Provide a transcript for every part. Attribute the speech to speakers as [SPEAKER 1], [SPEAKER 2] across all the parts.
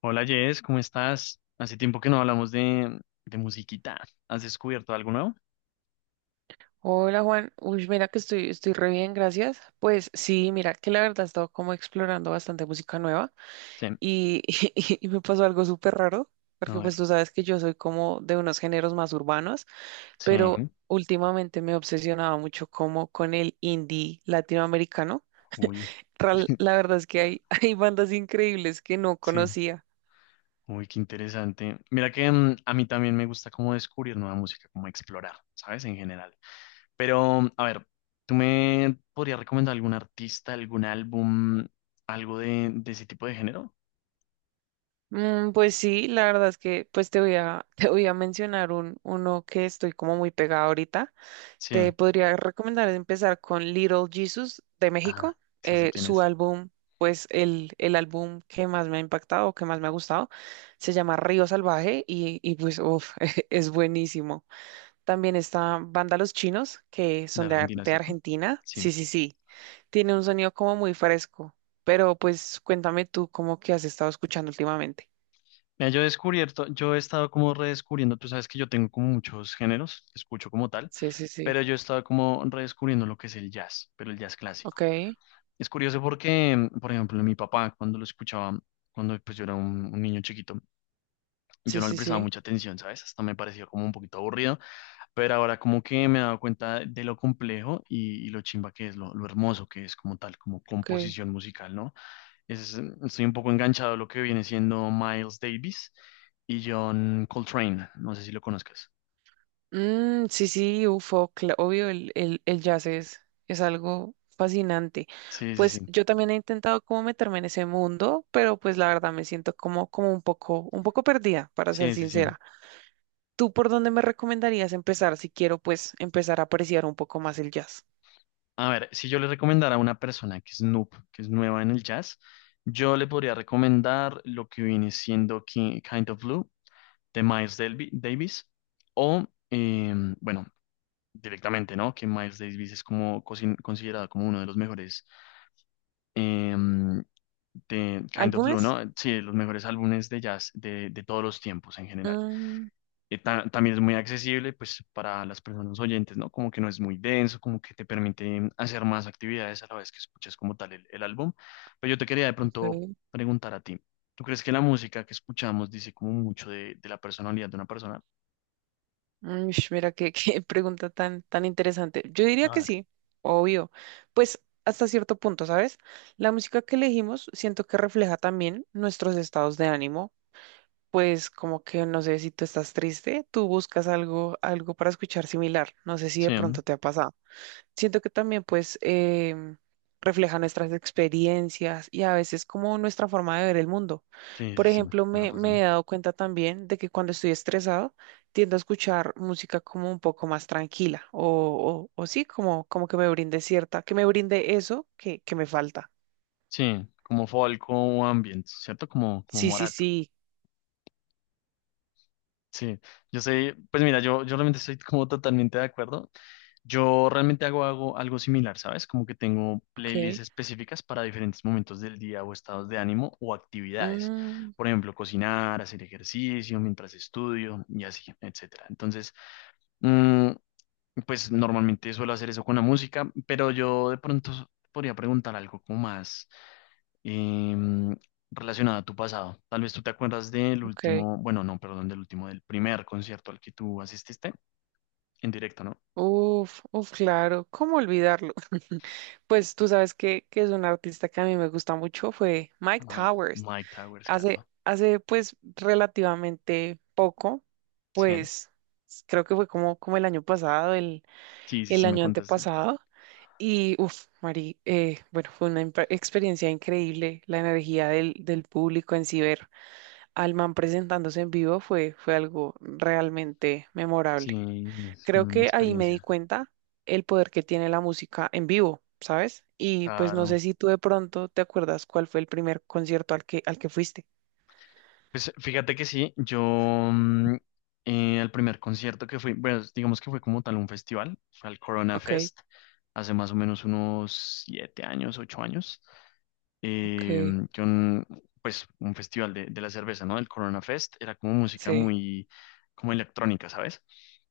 [SPEAKER 1] Hola Jess, ¿cómo estás? Hace tiempo que no hablamos de musiquita. ¿Has descubierto algo nuevo?
[SPEAKER 2] Hola Juan, uy, mira que estoy re bien, gracias. Pues sí, mira que la verdad he estado como explorando bastante música nueva
[SPEAKER 1] Sí,
[SPEAKER 2] y, y, me pasó algo súper raro,
[SPEAKER 1] a
[SPEAKER 2] porque pues
[SPEAKER 1] ver.
[SPEAKER 2] tú sabes que yo soy como de unos géneros más urbanos,
[SPEAKER 1] Sí,
[SPEAKER 2] pero últimamente me obsesionaba mucho como con el indie latinoamericano.
[SPEAKER 1] uy,
[SPEAKER 2] La verdad es que hay, hay bandas increíbles que no
[SPEAKER 1] sí,
[SPEAKER 2] conocía.
[SPEAKER 1] uy, qué interesante. Mira que a mí también me gusta como descubrir nueva música, como explorar, ¿sabes? En general. Pero, a ver, ¿tú me podrías recomendar algún artista, algún álbum, algo de ese tipo de género?
[SPEAKER 2] Pues sí, la verdad es que pues te voy a, te voy a mencionar uno que estoy como muy pegada ahorita.
[SPEAKER 1] Sí,
[SPEAKER 2] Te podría recomendar empezar con Little Jesus de
[SPEAKER 1] ah,
[SPEAKER 2] México.
[SPEAKER 1] sí sé quién
[SPEAKER 2] Su
[SPEAKER 1] es.
[SPEAKER 2] álbum, pues el álbum que más me ha impactado, que más me ha gustado, se llama Río Salvaje y pues uf, es buenísimo. También está Banda Los Chinos, que
[SPEAKER 1] De
[SPEAKER 2] son de,
[SPEAKER 1] Argentina,
[SPEAKER 2] de
[SPEAKER 1] ¿cierto?
[SPEAKER 2] Argentina.
[SPEAKER 1] Sí.
[SPEAKER 2] Sí, sí, sí. Tiene un sonido como muy fresco, pero pues cuéntame tú cómo que has estado escuchando últimamente.
[SPEAKER 1] Mira, yo he estado como redescubriendo, tú sabes que yo tengo como muchos géneros, escucho como tal,
[SPEAKER 2] Sí, sí, sí.
[SPEAKER 1] pero yo he estado como redescubriendo lo que es el jazz, pero el jazz clásico.
[SPEAKER 2] Ok.
[SPEAKER 1] Es curioso porque, por ejemplo, mi papá cuando lo escuchaba, cuando pues yo era un niño chiquito, yo
[SPEAKER 2] Sí,
[SPEAKER 1] no le
[SPEAKER 2] sí,
[SPEAKER 1] prestaba
[SPEAKER 2] sí.
[SPEAKER 1] mucha atención, ¿sabes? Hasta me parecía como un poquito aburrido, pero ahora como que me he dado cuenta de lo complejo y lo chimba que es, lo hermoso que es como tal, como
[SPEAKER 2] Ok.
[SPEAKER 1] composición musical, ¿no? Es, estoy un poco enganchado a lo que viene siendo Miles Davis y John Coltrane. No sé si lo conozcas.
[SPEAKER 2] Sí, sí, UFO, obvio, el jazz es algo fascinante.
[SPEAKER 1] Sí, sí,
[SPEAKER 2] Pues
[SPEAKER 1] sí.
[SPEAKER 2] yo también he intentado como meterme en ese mundo, pero pues la verdad me siento como, como un poco perdida, para ser
[SPEAKER 1] Sí, sí, sí.
[SPEAKER 2] sincera. ¿Tú por dónde me recomendarías empezar si quiero pues empezar a apreciar un poco más el jazz?
[SPEAKER 1] A ver, si yo le recomendara a una persona que es noob, que es nueva en el jazz, yo le podría recomendar lo que viene siendo Kind of Blue de Miles Davis o, bueno, directamente, ¿no? Que Miles Davis es como considerado como uno de los mejores em, de Kind of Blue,
[SPEAKER 2] ¿Álbumes?
[SPEAKER 1] ¿no? Sí, de los mejores álbumes de jazz de todos los tiempos en general.
[SPEAKER 2] Mm,
[SPEAKER 1] También es muy accesible, pues, para las personas oyentes, ¿no? Como que no es muy denso, como que te permite hacer más actividades a la vez que escuchas como tal el álbum. Pero yo te quería de pronto
[SPEAKER 2] ok.
[SPEAKER 1] preguntar a ti, ¿tú crees que la música que escuchamos dice como mucho de la personalidad de una persona?
[SPEAKER 2] Ush, mira, qué, qué pregunta tan, tan interesante. Yo diría
[SPEAKER 1] A
[SPEAKER 2] que
[SPEAKER 1] ver.
[SPEAKER 2] sí, obvio. Pues hasta cierto punto, ¿sabes? La música que elegimos siento que refleja también nuestros estados de ánimo. Pues como que, no sé, si tú estás triste, tú buscas algo, algo para escuchar similar. No sé si de
[SPEAKER 1] Sí, ¿no?
[SPEAKER 2] pronto te ha pasado, siento que también refleja nuestras experiencias y a veces como nuestra forma de ver el mundo.
[SPEAKER 1] Sí,
[SPEAKER 2] Por
[SPEAKER 1] sí, sí,
[SPEAKER 2] ejemplo,
[SPEAKER 1] tienes
[SPEAKER 2] me he
[SPEAKER 1] razón.
[SPEAKER 2] dado cuenta también de que cuando estoy estresado tiendo a escuchar música como un poco más tranquila o, o sí, como, como que me brinde cierta, que me brinde eso que me falta.
[SPEAKER 1] Sí, como folk o ambient, ¿cierto? Como, como
[SPEAKER 2] Sí, sí,
[SPEAKER 1] Morat.
[SPEAKER 2] sí.
[SPEAKER 1] Sí, yo sé, pues mira, yo realmente estoy como totalmente de acuerdo. Yo realmente hago, hago algo similar, ¿sabes? Como que tengo playlists
[SPEAKER 2] Ok.
[SPEAKER 1] específicas para diferentes momentos del día o estados de ánimo o actividades.
[SPEAKER 2] Mm,
[SPEAKER 1] Por ejemplo, cocinar, hacer ejercicio mientras estudio y así, etcétera. Entonces, mm, pues normalmente suelo hacer eso con la música, pero yo de pronto podría preguntar algo como más em, relacionada a tu pasado. Tal vez tú te acuerdas del
[SPEAKER 2] ok.
[SPEAKER 1] último, bueno, no, perdón, del último, del primer concierto al que tú asististe en directo, ¿no?
[SPEAKER 2] Uf, uf, claro, ¿cómo olvidarlo? Pues tú sabes que es un artista que a mí me gusta mucho, fue Mike
[SPEAKER 1] Ah,
[SPEAKER 2] Towers.
[SPEAKER 1] Mike Towers, claro.
[SPEAKER 2] Hace pues relativamente poco,
[SPEAKER 1] Sí,
[SPEAKER 2] pues creo que fue como, como el año pasado,
[SPEAKER 1] sí, sí,
[SPEAKER 2] el
[SPEAKER 1] sí, me
[SPEAKER 2] año
[SPEAKER 1] contaste.
[SPEAKER 2] antepasado. Y, uff, Mari, bueno, fue una experiencia increíble. La energía del público en Ciber, Alman presentándose en vivo fue algo realmente memorable.
[SPEAKER 1] Sí, es
[SPEAKER 2] Creo
[SPEAKER 1] una
[SPEAKER 2] que ahí me di
[SPEAKER 1] experiencia.
[SPEAKER 2] cuenta el poder que tiene la música en vivo, ¿sabes? Y pues no
[SPEAKER 1] Claro.
[SPEAKER 2] sé si tú de pronto te acuerdas cuál fue el primer concierto al al que fuiste.
[SPEAKER 1] Pues fíjate que sí, yo mm, al primer concierto que fui, bueno, digamos que fue como tal un festival, fue al Corona
[SPEAKER 2] Ok.
[SPEAKER 1] Fest, hace más o menos unos 7 años, 8 años, eh,
[SPEAKER 2] Ok,
[SPEAKER 1] que un festival de la cerveza, ¿no? El Corona Fest era como música
[SPEAKER 2] sí.
[SPEAKER 1] muy, como electrónica, ¿sabes?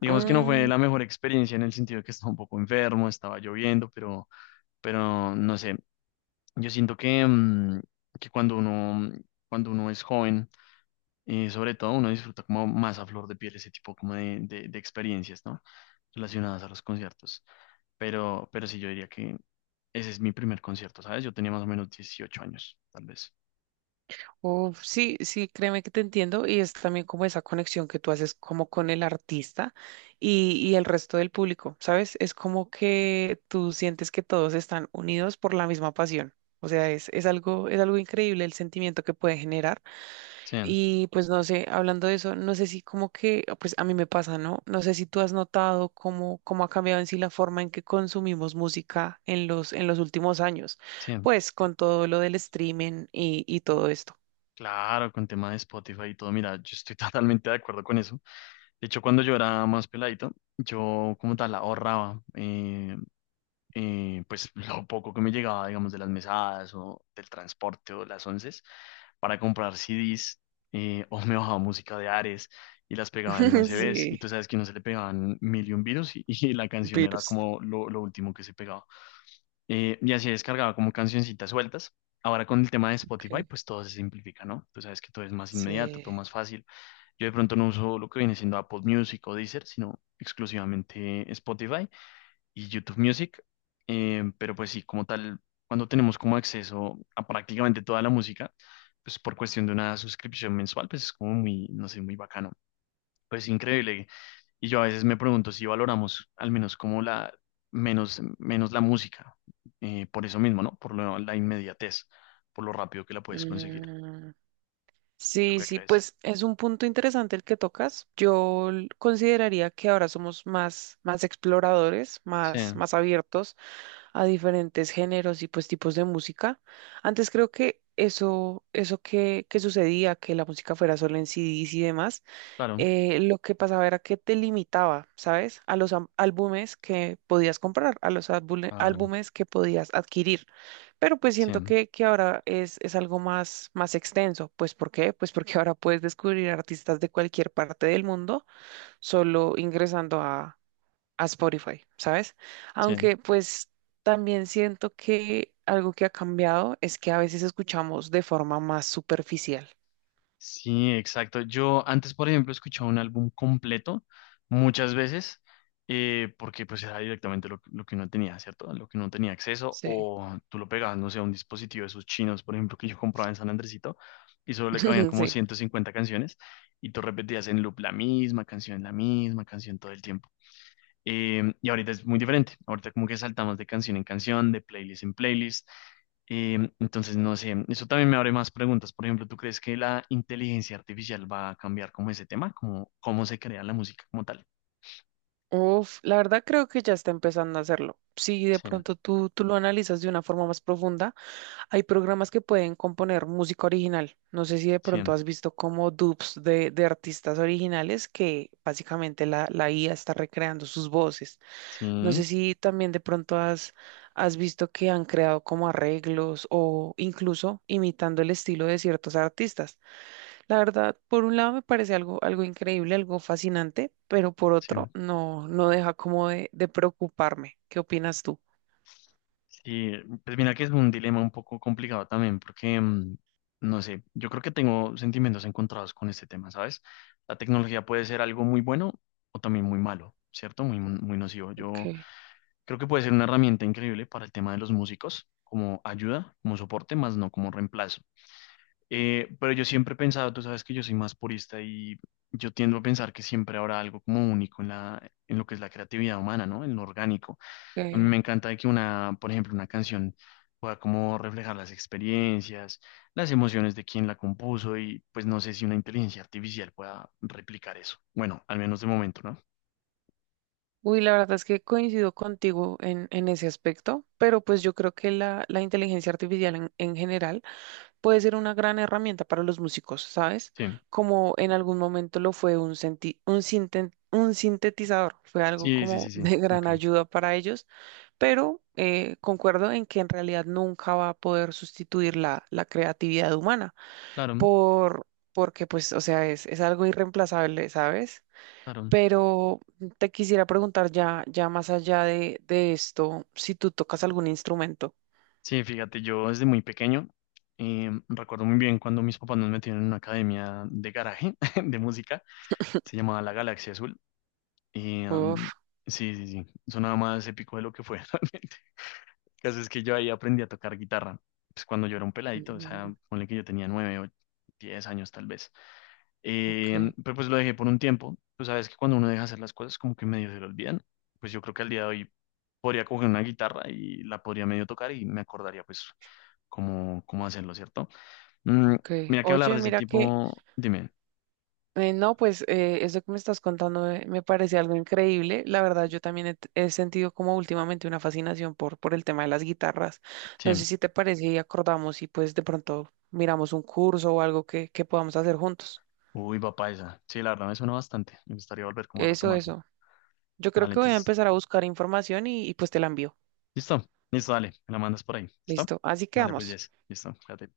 [SPEAKER 1] Digamos que no fue
[SPEAKER 2] Mm,
[SPEAKER 1] la mejor experiencia en el sentido de que estaba un poco enfermo, estaba lloviendo, pero no sé, yo siento que cuando uno es joven, sobre todo uno disfruta como más a flor de piel ese tipo como de experiencias, ¿no? Relacionadas a los conciertos. Pero sí, yo diría que ese es mi primer concierto, ¿sabes? Yo tenía más o menos 18 años, tal vez.
[SPEAKER 2] Uf, sí, sí, créeme que te entiendo y es también como esa conexión que tú haces como con el artista y el resto del público, ¿sabes? Es como que tú sientes que todos están unidos por la misma pasión. O sea, es algo increíble el sentimiento que puede generar.
[SPEAKER 1] Sí,
[SPEAKER 2] Y pues no sé, hablando de eso, no sé si como que, pues a mí me pasa, ¿no? No sé si tú has notado cómo, cómo ha cambiado en sí la forma en que consumimos música en los últimos años,
[SPEAKER 1] sí.
[SPEAKER 2] pues con todo lo del streaming y todo esto.
[SPEAKER 1] Claro, con tema de Spotify y todo, mira, yo estoy totalmente de acuerdo con eso. De hecho, cuando yo era más peladito, yo como tal ahorraba. Pues lo poco que me llegaba, digamos, de las mesadas o del transporte o las onces, para comprar CDs o me bajaba música de Ares y las pegaba en USBs y
[SPEAKER 2] Sí,
[SPEAKER 1] tú sabes que no se le pegaban mil y un virus y la canción era
[SPEAKER 2] virus.
[SPEAKER 1] como lo último que se pegaba. Y así descargaba como cancioncitas sueltas. Ahora con el tema de Spotify,
[SPEAKER 2] Ok,
[SPEAKER 1] pues todo se simplifica, ¿no? Tú sabes que todo es más inmediato,
[SPEAKER 2] sí.
[SPEAKER 1] todo más fácil. Yo de pronto no uso lo que viene siendo Apple Music o Deezer, sino exclusivamente Spotify y YouTube Music. Pero pues sí, como tal, cuando tenemos como acceso a prácticamente toda la música, pues por cuestión de una suscripción mensual, pues es como muy, no sé, muy bacano. Pues increíble. Y yo a veces me pregunto si valoramos al menos como la, menos la música, por eso mismo, ¿no? Por la inmediatez, por lo rápido que la puedes conseguir.
[SPEAKER 2] Mm,
[SPEAKER 1] ¿Tú
[SPEAKER 2] Sí,
[SPEAKER 1] qué
[SPEAKER 2] sí,
[SPEAKER 1] crees?
[SPEAKER 2] pues es un punto interesante el que tocas. Consideraría que ahora somos más, más exploradores,
[SPEAKER 1] Sí,
[SPEAKER 2] más, más abiertos a diferentes géneros y pues tipos de música. Antes creo que eso que sucedía, que la música fuera solo en CDs y demás,
[SPEAKER 1] claro,
[SPEAKER 2] lo que pasaba era que te limitaba, ¿sabes? A los álbumes que podías comprar, a los
[SPEAKER 1] claro,
[SPEAKER 2] álbumes que podías adquirir. Pero pues
[SPEAKER 1] sí,
[SPEAKER 2] siento que ahora es algo más, más extenso. Pues ¿por qué? Pues porque ahora puedes descubrir artistas de cualquier parte del mundo solo ingresando a Spotify, ¿sabes?
[SPEAKER 1] sí.
[SPEAKER 2] Aunque pues también siento que algo que ha cambiado es que a veces escuchamos de forma más superficial.
[SPEAKER 1] Sí, exacto. Yo antes, por ejemplo, escuchaba un álbum completo muchas veces porque pues era directamente lo que uno tenía, ¿cierto? Lo que uno tenía acceso
[SPEAKER 2] Sí,
[SPEAKER 1] o tú lo pegabas, no sé, a un dispositivo de esos chinos, por ejemplo, que yo compraba en San Andresito y solo le cabían como
[SPEAKER 2] sí.
[SPEAKER 1] 150 canciones y tú repetías en loop la misma canción todo el tiempo. Y ahorita es muy diferente. Ahorita como que saltamos de canción en canción, de playlist en playlist. Entonces, no sé, eso también me abre más preguntas. Por ejemplo, ¿tú crees que la inteligencia artificial va a cambiar como ese tema? Como ¿cómo se crea la música como tal?
[SPEAKER 2] Uf, la verdad creo que ya está empezando a hacerlo. Si de
[SPEAKER 1] Sí,
[SPEAKER 2] pronto tú lo analizas de una forma más profunda, hay programas que pueden componer música original. No sé si de
[SPEAKER 1] sí,
[SPEAKER 2] pronto has visto como dubs de artistas originales que básicamente la IA está recreando sus voces. No
[SPEAKER 1] sí,
[SPEAKER 2] sé si también de pronto has visto que han creado como arreglos o incluso imitando el estilo de ciertos artistas. La verdad, por un lado me parece algo, algo increíble, algo fascinante, pero por
[SPEAKER 1] sí.
[SPEAKER 2] otro no, no deja como de preocuparme. ¿Qué opinas tú?
[SPEAKER 1] Sí, pues mira que es un dilema un poco complicado también, porque, no sé, yo creo que tengo sentimientos encontrados con este tema, ¿sabes? La tecnología puede ser algo muy bueno o también muy malo, ¿cierto? Muy, muy nocivo. Yo
[SPEAKER 2] Ok,
[SPEAKER 1] creo que puede ser una herramienta increíble para el tema de los músicos, como ayuda, como soporte, más no como reemplazo. Pero yo siempre he pensado, tú sabes que yo soy más purista y yo tiendo a pensar que siempre habrá algo como único en la, en lo que es la creatividad humana, ¿no? En lo orgánico. A mí
[SPEAKER 2] ok.
[SPEAKER 1] me encanta de que una, por ejemplo, una canción pueda como reflejar las experiencias, las emociones de quien la compuso y pues no sé si una inteligencia artificial pueda replicar eso. Bueno, al menos de momento, ¿no?
[SPEAKER 2] Uy, la verdad es que coincido contigo en ese aspecto, pero pues yo creo que la inteligencia artificial en general puede ser una gran herramienta para los músicos, ¿sabes?
[SPEAKER 1] Sí,
[SPEAKER 2] Como en algún momento lo fue un, senti- un, sinten- un sintetizador, fue algo
[SPEAKER 1] sí, sí, sí,
[SPEAKER 2] como
[SPEAKER 1] sí.
[SPEAKER 2] de gran
[SPEAKER 1] Ok,
[SPEAKER 2] ayuda para ellos, pero concuerdo en que en realidad nunca va a poder sustituir la creatividad humana
[SPEAKER 1] claro,
[SPEAKER 2] por... porque pues, o sea, es algo irreemplazable, ¿sabes?
[SPEAKER 1] claro.
[SPEAKER 2] Pero te quisiera preguntar ya más allá de esto, si tú tocas algún instrumento.
[SPEAKER 1] Sí, fíjate, yo desde muy pequeño recuerdo muy bien cuando mis papás nos metieron en una academia de garaje de música, se llamaba La Galaxia Azul. Y,
[SPEAKER 2] Uf,
[SPEAKER 1] sí, sí, sí, sonaba más épico de lo que fue realmente. El caso es que yo ahí aprendí a tocar guitarra, pues cuando yo era un peladito, o
[SPEAKER 2] mm,
[SPEAKER 1] sea, ponle que yo tenía 9 o 10 años tal vez.
[SPEAKER 2] ok,
[SPEAKER 1] Pero pues lo dejé por un tiempo. Tú sabes que cuando uno deja hacer las cosas como que medio se lo olvidan. Pues yo creo que al día de hoy podría coger una guitarra y la podría medio tocar y me acordaría pues cómo, cómo hacerlo, ¿cierto? Mm,
[SPEAKER 2] ok.
[SPEAKER 1] Mira que hablar
[SPEAKER 2] Oye,
[SPEAKER 1] de ese
[SPEAKER 2] mira que,
[SPEAKER 1] tipo, dime,
[SPEAKER 2] no, pues eso que me estás contando me parece algo increíble. La verdad, yo también he sentido como últimamente una fascinación por el tema de las guitarras.
[SPEAKER 1] sí,
[SPEAKER 2] No sé si te parece y acordamos y pues de pronto miramos un curso o algo que podamos hacer juntos.
[SPEAKER 1] uy, papá esa, sí, la verdad me suena bastante, me gustaría volver como a
[SPEAKER 2] Eso,
[SPEAKER 1] retomarlo.
[SPEAKER 2] eso. Yo creo
[SPEAKER 1] Dale,
[SPEAKER 2] que voy a
[SPEAKER 1] entonces,
[SPEAKER 2] empezar a buscar información y pues te la envío.
[SPEAKER 1] listo, listo, dale, me la mandas por ahí, ¿listo?
[SPEAKER 2] Listo, así
[SPEAKER 1] Dale, pues,
[SPEAKER 2] quedamos.
[SPEAKER 1] yes, listo, fíjate.